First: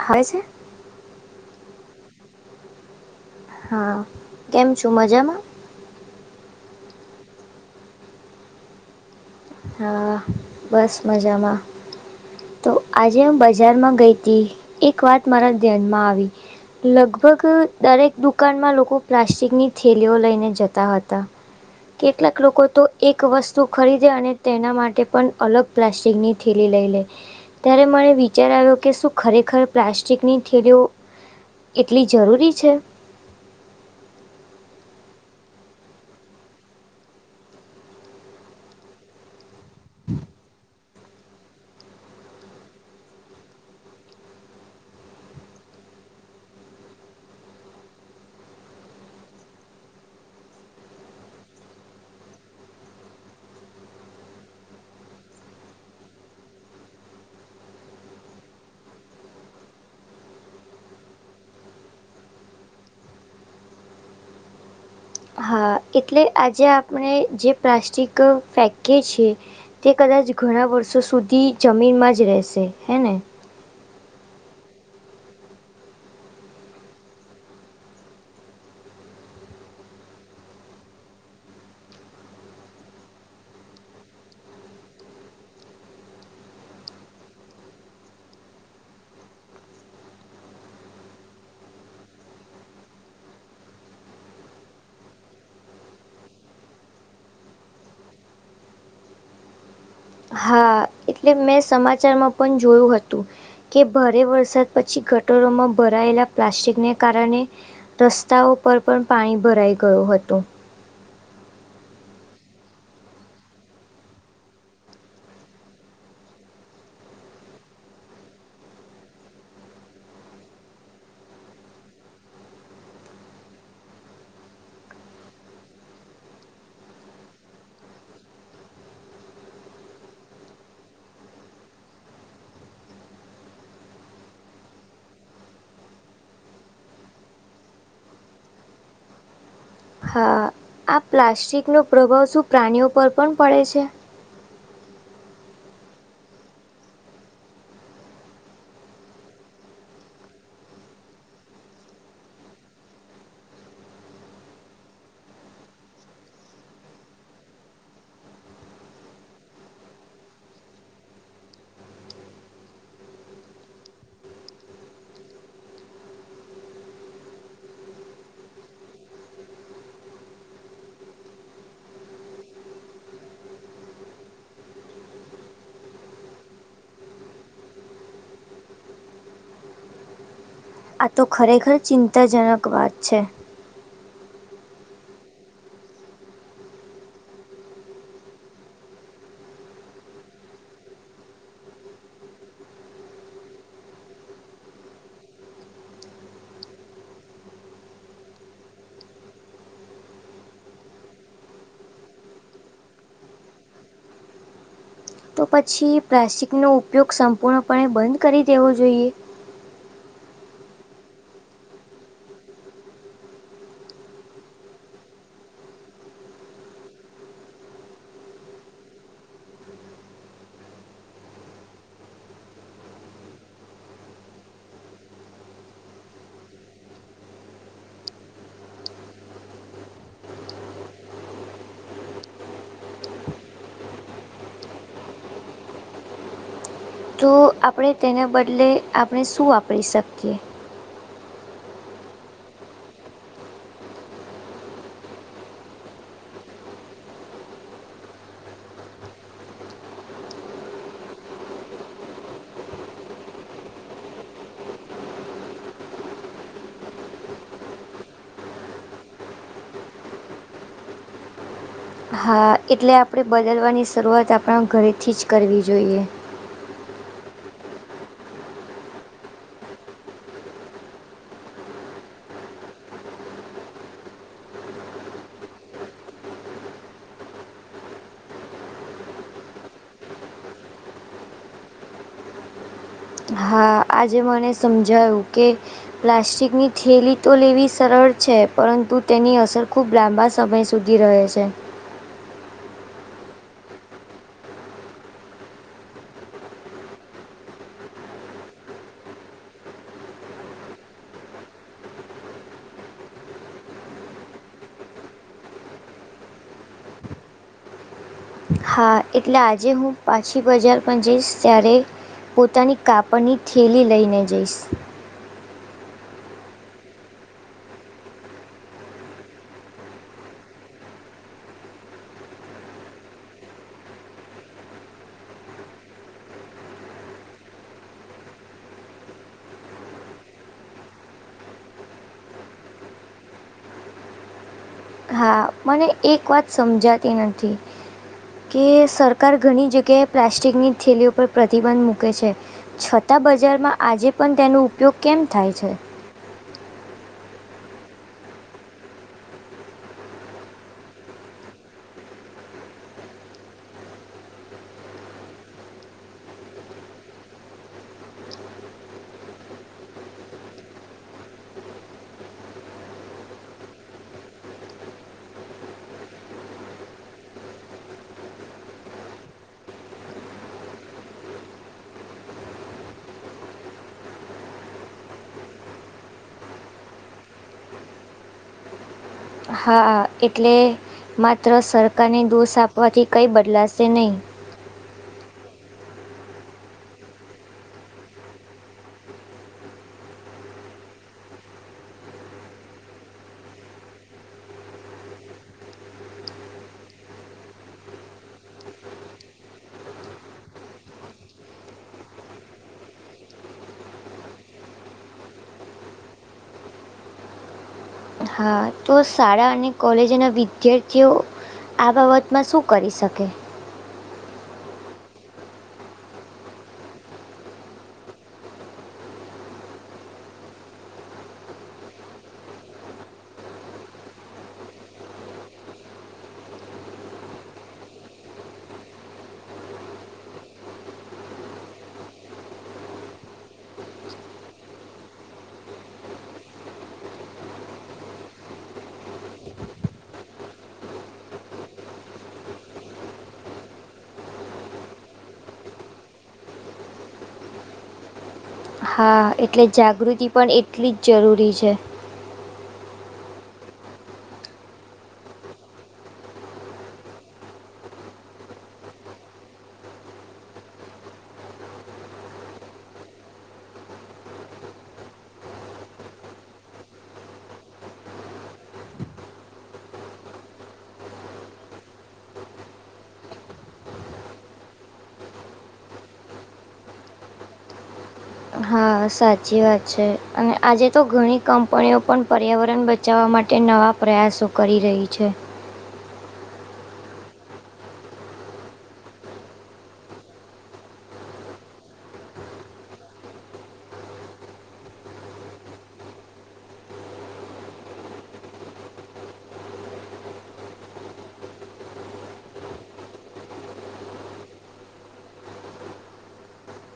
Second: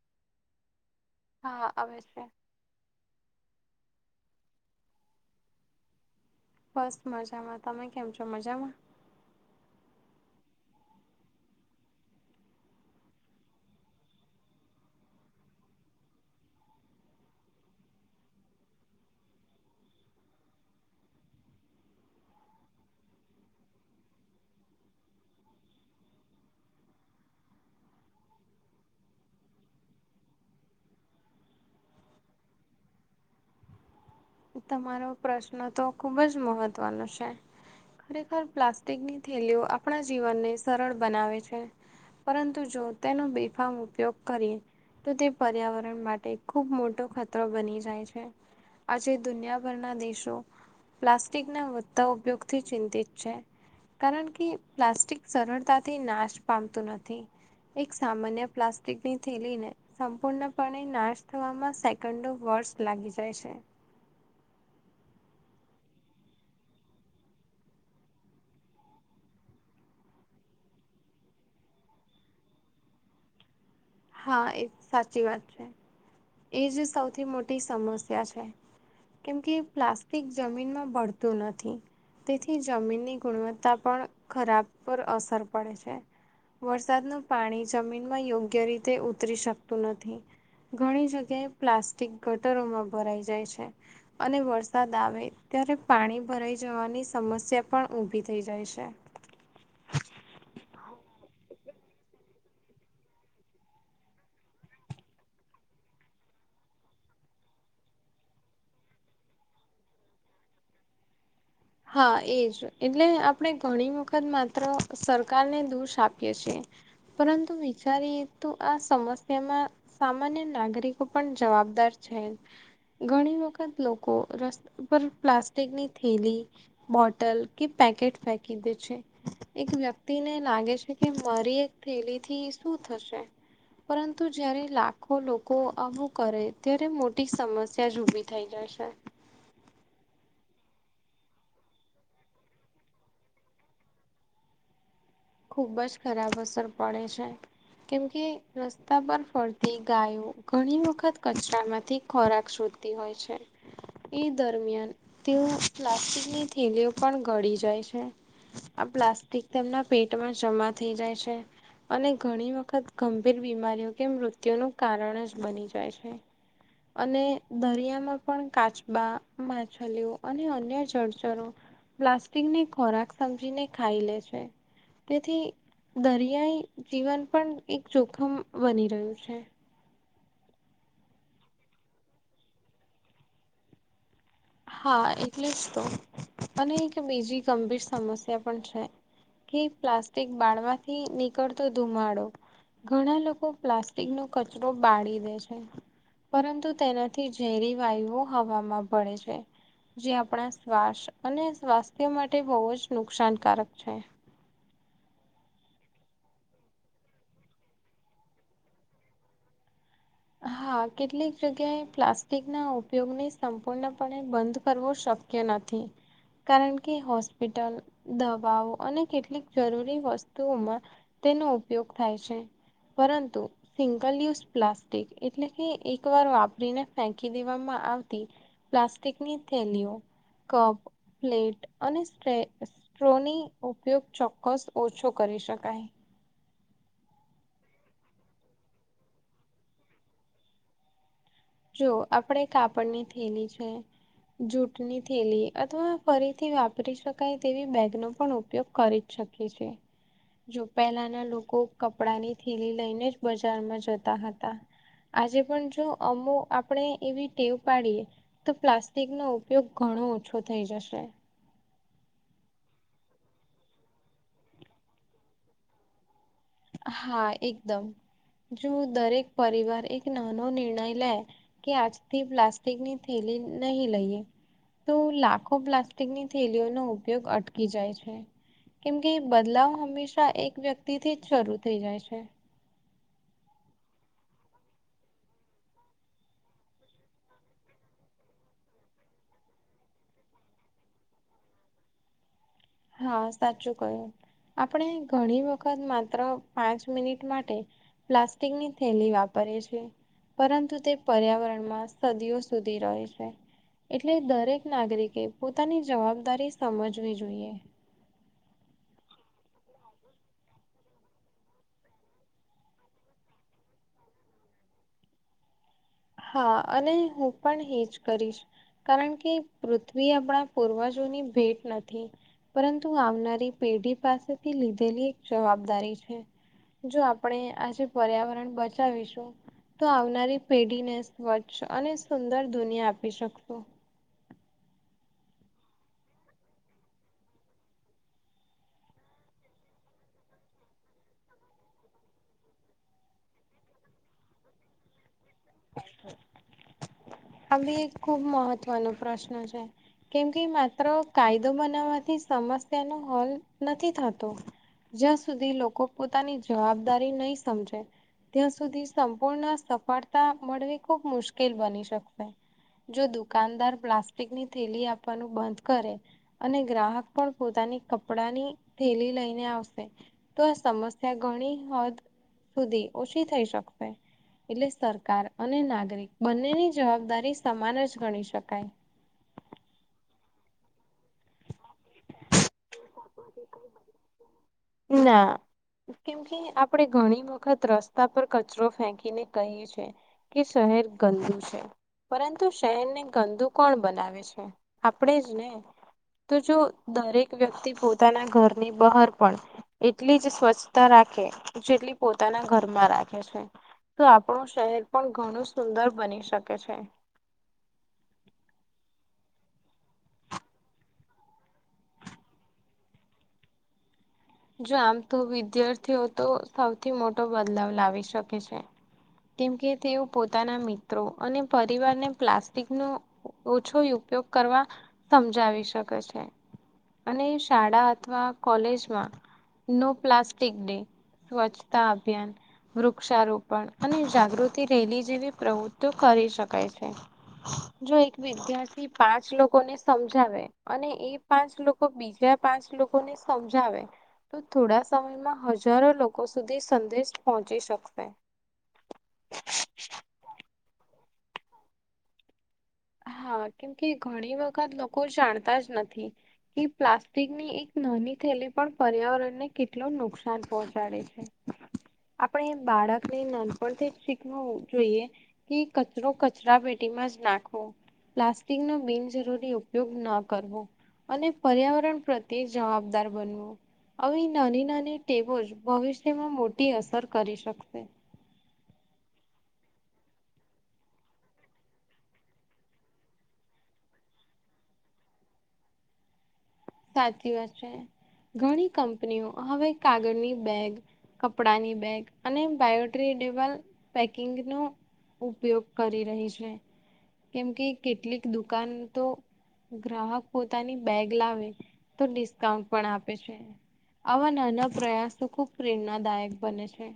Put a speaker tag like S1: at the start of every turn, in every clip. S1: આવે છે?
S2: હા આવે છે.
S1: હા કેમ છું મજામાં?
S2: બસ મજામાં. તમે કેમ છો મજામાં?
S1: હા બસ મજામાં. તો આજે હ બજારમાં ગઈ હતી એક વાત મારા ધ્યાનમાં આવી લગભગ દરેક દુકાનમાં લોકો પ્લાસ્ટિકની થેલીઓ લઈને જતા હતા. કેટલાક લોકો તો એક વસ્તુ ખરીદે અને તેના માટે પણ અલગ પ્લાસ્ટિકની થેલી લઈ લે. ત્યારે મને વિચાર આવ્યો કે શું ખરેખર પ્લાસ્ટિકની થેલીઓ એટલી જરૂરી છે.
S2: તમારો પ્રશ્ન તો ખુબ જ મહત્વનો છે. ખરેખર પ્લાસ્ટિકની થેલીઓ આપણા જીવનને સરળ બનાવે છે. પરંતુ જો તેનો બેફામ ઉપયોગ કરીએ. તો તે પર્યાવરણ માટે ખુબ મોટો ખતરો બની જાય છે આજે દુનિયાભરના દેશો પ્લાસ્ટિકના વધતા ઉપયોગથી ચિંતિત છે. કારણ કે પ્લાસ્ટિક સરળતાથી નાશ પામતું નથી. એક સામાન્ય પ્લાસ્ટિકની થેલી ને સંપૂર્ણપણે નાશ થવામાં સેકન્ડો વર્ષ લાગી જાય છે.
S1: હા એટલે આજે આપણે જે પ્લાસ્ટિક ફેંકીએ છે તે કદાચ ઘણાં વર્ષો સુધી જમીનમાં જ રહેશે હે ને?
S2: હા એ વાત છે એજ સૌથી સમસ્યા છે. કેમ કે પ્લાસ્ટિક જમીનમાં ભળતું નથી. તેથી જમીનની ગુણવત્તા પણ ખરાબ પર અસર પડે છે. વરસાદનું પાણી જમીનમાં યોગ્ય રીતે ઉતરી શકતું નથી. ઘણી જગ્યાએ પ્લાસ્ટિક ગટરોમાં ભરાઈ જાય છે. અને વરસાદ આવે ત્યારે પાણી ભરાઈ જવાની સમસ્યા પણ ઊભી થઈ જાય છે.
S1: હા. એટલે મેં સમાચારમાં પણ જોયું હતું. કે ભારે વરસાદ પછી ગટરોમાં ભરાયેલા પ્લાસ્ટિકને કારણે. રસ્તાઓ પર પણ પાણી ભરાઈ ગયું હતું.
S2: હા એજ. એટલે આપણે ઘણી વખત માત્ર સરકારને દોષ આપીએ છીએ. પરંતુ વિચારીએ તો આ સમસ્યામાં. સામાન્ય નાગરિકો પણ જવાબદાર છે જ. ઘણી વખત લોકો રસ્તા પર પ્લાસ્ટિકની થેલી. બોટલ કે પેકેટ ફેકી દે છે. એક વ્યક્તિને લાગે છે કે મારી એક થેલી થી શું થશે. પરંતુ જયારે લાખો લોકો આવું કરે ત્યારે મોટી સમસ્યા જ ઉભી થઈ જાય છે.
S1: હા આ પ્લાસ્ટિકનો પ્રભાવ શું પ્રાણીઓ પર પણ પડે છે?
S2: ખુબ જ ખરાબ અસર પડે છે. કેમ કે રસ્તા પર ફરતી ગાયો ઘણી વખત કચરામાંથી ખોરાક શોધ તી હોય છે. એ દરમિયાન તેઓ પ્લાસ્ટિકની થેલીઓ પણ ઘડી જાય છે. આ પ્લાસ્ટિક તેમના પેટમાં જમા થઈ જાય છે. અને ઘણી વખત ગંભીર બીમારીઓ કે મૃત્યુનું કારણ જ બની જાય છે. અને દરિયામાં પણ કાચબા, માછલીઓ અને અન્ય જળચરો પ્લાસ્ટિકને ખોરાક સમજીને ખાઈ લે છે. તેથી દરિયાઈ જીવન પણ એક જોખમ બની રહ્યું છે.
S1: આ તો ખરેખર ચિંતાજનક વાત છે.
S2: હા એટલે જ તો. અને એક બીજી ગંભીર સમસ્યા પણ છે. થી પ્લાસ્ટિક બાળવાથી નીકળતો ધુમાડો. ઘણા લોકો પ્લાસ્ટિકનો કચરો બાળી દે છે. પરંતુ તેનાથી ઝેરી વાયુઓ હવામાં ભડે છ છે. જે આપણા શ્વાસ અને સ્વાસ્થ્ય માટે બહુ જ નુકસાનકારક છે.
S1: તો પછી પ્લાસ્ટિકનો ઉપયોગ સંપૂર્ણપણે બંધ કરી દેવો જોઈએ?
S2: હા કેટલીક જગ્યાએ પ્લાસ્ટિકના ઉપયોગને સંપૂર્ણપણે બંધ કરવો શક કય નથી. કારણ કે હોસ્પિટલ, દવાઓ અને કેટલીક જરૂરી વસ્તુઓમાં તેનો ઉપયોગ થાય છે. પરંતુ સિંગલ યુઝ પ્લાસ્ટ ટિક એટલે કે એકવાર વાપરીને ફેંકી દેવામાં આવતી. પ્લાસ્ટિકની થેલીઓ, કપ પ્લેટ અને સ્ટે સ્ટ્રોની ઉપયોગ ચોક્કસ ઓછો કરી શકાય.
S1: તો આપણે તેને બદલે આપણે શું વાપરી શકીએ?
S2: જો આપણેે કાપડની થેલી છે. જૂઠની થેલી અથવા ફરીથી વાપરી શકાય તેવી બેગનો પણ ઉપયોગ કરી શકીએ છે. જો પહેલાના લોકો કપડાની થેલી લઈને જ બજારમાં જતા હતા. આજે પણ જો અમું આપણે એવી ટેવ પાડીએ તો પ્લાસ્ટિકનો ઉપયોગ ઘણો ઓછો થઈ જશે.
S1: હા એટલે આપણે બદલવાની શરૂઆત આપણા ઘરેથી જ કરવી જોઈએ.
S2: હા એકદમ. જો દરેક પરિવાર એક નાનો નિર્ણય લે કે આજથી પ્લાસ્ટિક ની થેલી નહીં લઈએ. તો લાખો પ્લાસ્ટિકની થેલીઓનો ઉપયોગ અટકી જાય છે. કેમ કે ઈ બદલાવ હંમેશા એક વ્યક્તિ થી જ શરૂ થઈ જાય છે.
S1: હા. આ આજે મને સમજાયું કે પ્લાસ્ટિકની થેલી તો લેવી સરળ છે, પરંતુ તેની અસર ખૂબ લાંબા સમય સ સુધી રહે છે.
S2: હા સાચું કહ્યું. આપણે ઘણી વખત માત્ર પાંચ મિનિટ માટે પ્લાસ્ટિકની થેલી વાપરીએ છે. પરંતુ તે પર્યાવરણમાં સદીઓ સુધી રહે છે. એટલે દરેક નાગરિકે પોતાની જવાબદારી સમજવી જોઈએ.
S1: હા. એટલે આજે હું પાછી બજાર પણ જઈશ ત્યારે પોતાની કાપડની થેલી લઈને જઈશ.
S2: હા. અને હું પણ હે જ કરીશ. કારણ કે પૃથ્વી આપણા પૂર્વજોની ભેટ નથી. પરંતુ આવનારી પેઢી પાસેથી લીધેલી એક જવાબદારી છે. જો આપણે આજે પર્યાવરણ બચાવીશું, તો આવનારી પેઢ ઢીને સ્વચ્છ અને સુંદર દુનિયા આપી શકશું.
S1: હા. [unintelligible] મને એક વાત સમજાતી નથી. કે સરકાર ઘણી જગ્યાએ પ્લાસ્ટિકની થેલીઓ પર પ્રતિબંધ મૂકે છે. છતાં બજારમાં આજે પણ તેનો ઉપયોગ કેમ થાય છે?
S2: [inaudible] આ બી એક ખુબ મહત્વનો પ્રશ્ન છે. કેમ કે માત્ર કાયદો બનાવવાથી સમસ્યા નો હલ નથી થતો. જ્યાં સુધી લોકો પોતાની જવાબદારી નહીં સમજે ત્યાં સુધી સંપૂર્ણ સફળતા મળવી ખૂબ મુશ્કેલ બની શક કે. જો દુકાનદાર પ્લાસ્ટિકની થેલી આપવાનું બંધ કરે અને ગ્રાહક પણ પોતાની કપડાની થેલી લઈને આવશે તો આ સમસ્યા ઘણી હદ સુધી ઓછી થઈ શકશે. એટલે સરકાર અને નાગરિક બંનેની જ જવાબદારી સમાન જ ગણી શકાય.
S1: હા. એટલે માત્ર સરકારને દોષ આપવાથી કંઈ બદલાશે નહીં.
S2: ના. કેમ કે આપણે ઘણી વખત રસ્તા પર કચરો ફેંકીને કહીએ છે. કે શહેર ગંદુ છે, પરંતુ શહેરને ગંદુ કોણ બનાવે છે? આપણેે જ ને. તો જો દરેક વ્યક્તિ પોતાના ઘરની બહાર પણ એટલી જ સ્વચ્છતા રાખે, જેટલી પોતાના ઘરમાં રાખે છે. તો આપણું શહેર પણ ઘણું સુંદર બની શકે છે.
S1: હા તો શાળા અને કોલેજના વિદ્યાર્થીઓ આ બાબતમાં શું કરી શકે?
S2: જો આમ તો વિદ્યાર્થીઓ તો સૌથી મોટો બદલાવ લાવી શકે છે. કેમ કે તેઓ પોતાના મિત્રો અને પરિવારને પ્લાસ્ટિક નો ઓછો ઉપયોગ કરવા સમજાવી શકે છે. અને શાળા અથવા કોલેજમાં નો પ્લાસ્ટિક ડે, સ્વચ્છતા અભિયાન. વૃક્ષારોપણ અને જાગૃતિ રેલી જેવી પ્રવૃત્તિઓ કરી શકાય છે. જો એક વિદ્યાર્થી પાંચ લોકોને સમજાવે. અને એ પાંચ લોકો, બીજા પાંચ લોકો ને સમજાવે. તો થોડા સમયમાં હજારો લોકો સુધી સંદેશ પહોંચી શકશે.
S1: હા, એટલે જાગૃતિ પણ એટલી જ જરૂરી છે.
S2: હા, કેમકે ઘણી વખત લોકો જાણતા જ નથી. પ્લાસ્ટિકની નાની થયેલી પણ પર્યાવરણને કેટલું નુકસાન પહોંચાડે છે.
S1: હ [unintelligible]
S2: આપણે બાળકને નાનપણથી જ શીખવું જોઈએ. કચરો, કચરા પેટીમાં જ નાખ. પ્લાસ્ટિક નો બિનજરૂરી ઉપયોગ ન કરવો. અને પર્યાવરણ પ્રત્યે જવાબદાર બનવું. આવી નાની-નાની ટેબો ભવિષ્યમાં મોટી અસર કરી શકશે.
S1: હા, સાચી વાત છે, અને આજે તો ઘણી કંપનીઓ પણ પર્યાવરણ બચશે. બચાવવા માટે નવા પ્રયાસો કરી રહી છે.
S2: સાચી વાત છે, ઘણી કંપનીઓ હવે કાગળની બેગ કપડાની બેગ અને બાયોડ્રેડેબલ પેકિંગ ન ઉપયોગ કરી રહી છે. કેમ કેટલીક દુકાન ગ્રાહક પોતાની બેગ લાવે. તો ડિસ્કાઉન્ટ પણ આપે છે. આવા નાના પ્રયાસો ખુબ પ્રેરણાદાયક બને છે.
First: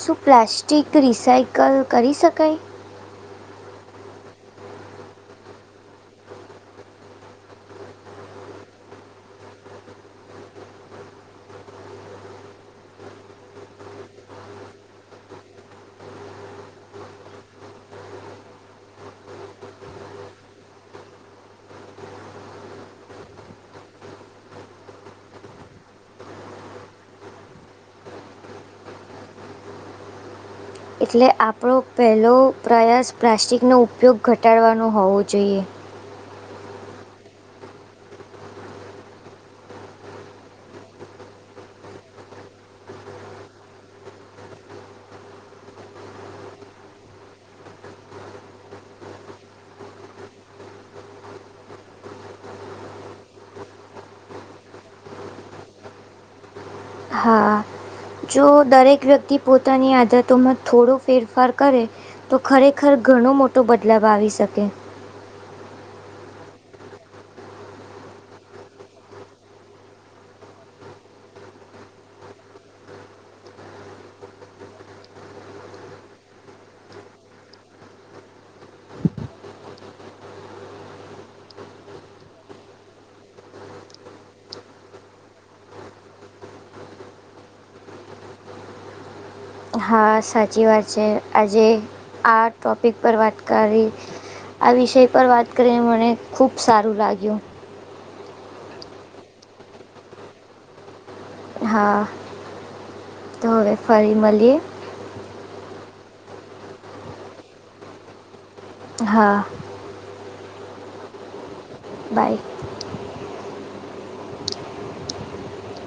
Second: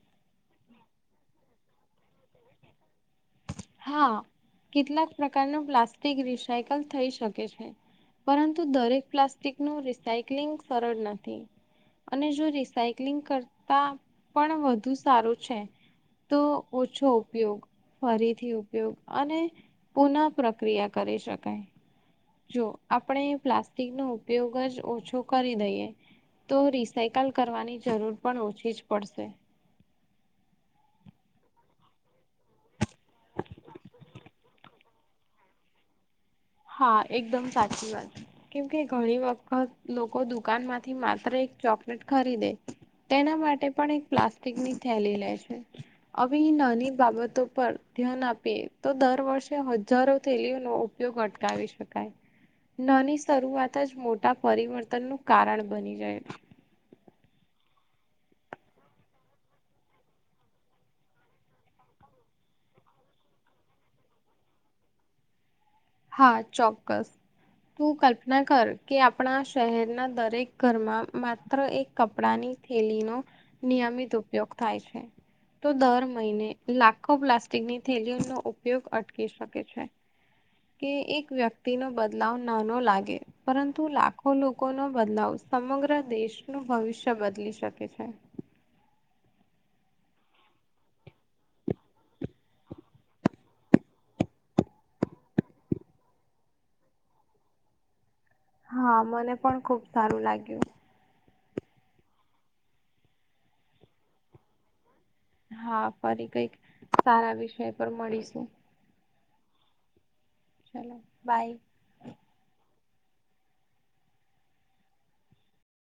S1: શું પ્લાસ્ટિક રિસાયકલ કરી શકાય?
S2: હા, કેટલાક પ્રકારનું પ્લાસ્ટિક રિસાયકલ છે? પરંતુ દરેક પ્લાસ્ટિક નું રિસાયક્લિંગ સરળ નથી. અને જો રિસાયક્લિંગ કરતા પણ વધુ સારું છે. તો ઓછો ઉપયોગ ફરી. ઉપયોગ અને પુનઃ પ્રક્રિયા શકાય. જો આપણે પ્લાસ્ટિકનોો ઉપયોગ જ ઓછો કરી દઈએ. તો રિસાયકલ કરવાની જરૂર પણ ઓછી જ પડશે.
S1: એટલે આપણો પહેલો પ્રયાસ પ્લાસ્ટિકનો ઉપયોગ ઘટાડવાનો હોવો જોઈએ.
S2: હા, એકદમ સાચી વાત. કેમ કે, ઘણી વખત લોકો દુકાન માંથી માત્ર એક ચોકલેટ ખરીદે. તેના માટે પણ એક પ્લાસ્ટિકની થેલી લે છે. આવીવે નાની બાબતો પર ધ્યાન આપીએ તો, દર વર્ષે હજારો થેલીઓનો બ અટકાવી શકાય. નાની શરૂઆત જ મોટા પરિવર્તન નું કારણ બની જાય.
S1: હા. જો દરેક વ્યક્તિ પોતાની આદતોમાં થોડો ફેરફાર કરે. તો ખરેખર ઘણો મોટો બદલાવ આવી શકે.
S2: હા, ચોક્કસ. તું કલ્પના કર કે, આપણા શહેરના દરેક ઘરમાં માત્ર એક કપડાની થેલીનો નિયમિત ઉપયોગ થાય છે. તો દર મહિને લાખો પ્લાસ્ટિકની થેલીઓ નો ઉપયોગ અટકી શકે છે. કે એક વ્યક્તિ નો બદલાવ નાનો લાગે. પરંતુ લાખો લોકોનો બદલાવ સમગ્ર દેશનું ભવિષ્ય બદલી શકે છે.
S1: હા સાચી વાત છે, આજે આ ટોપિક પર વાત કરી. આ વિષય પર વાત કરીને મને ખુબ સારું લાગ્યું.
S2: હા મને પણ ખુબ સારું લાગ્યું.
S1: હા. તો હવે ફરી મળીએ.
S2: હા ફરી કંઈક સારા વિષય પર મળીશું.
S1: હા.
S2: ચલો બાાય.
S1: બાય.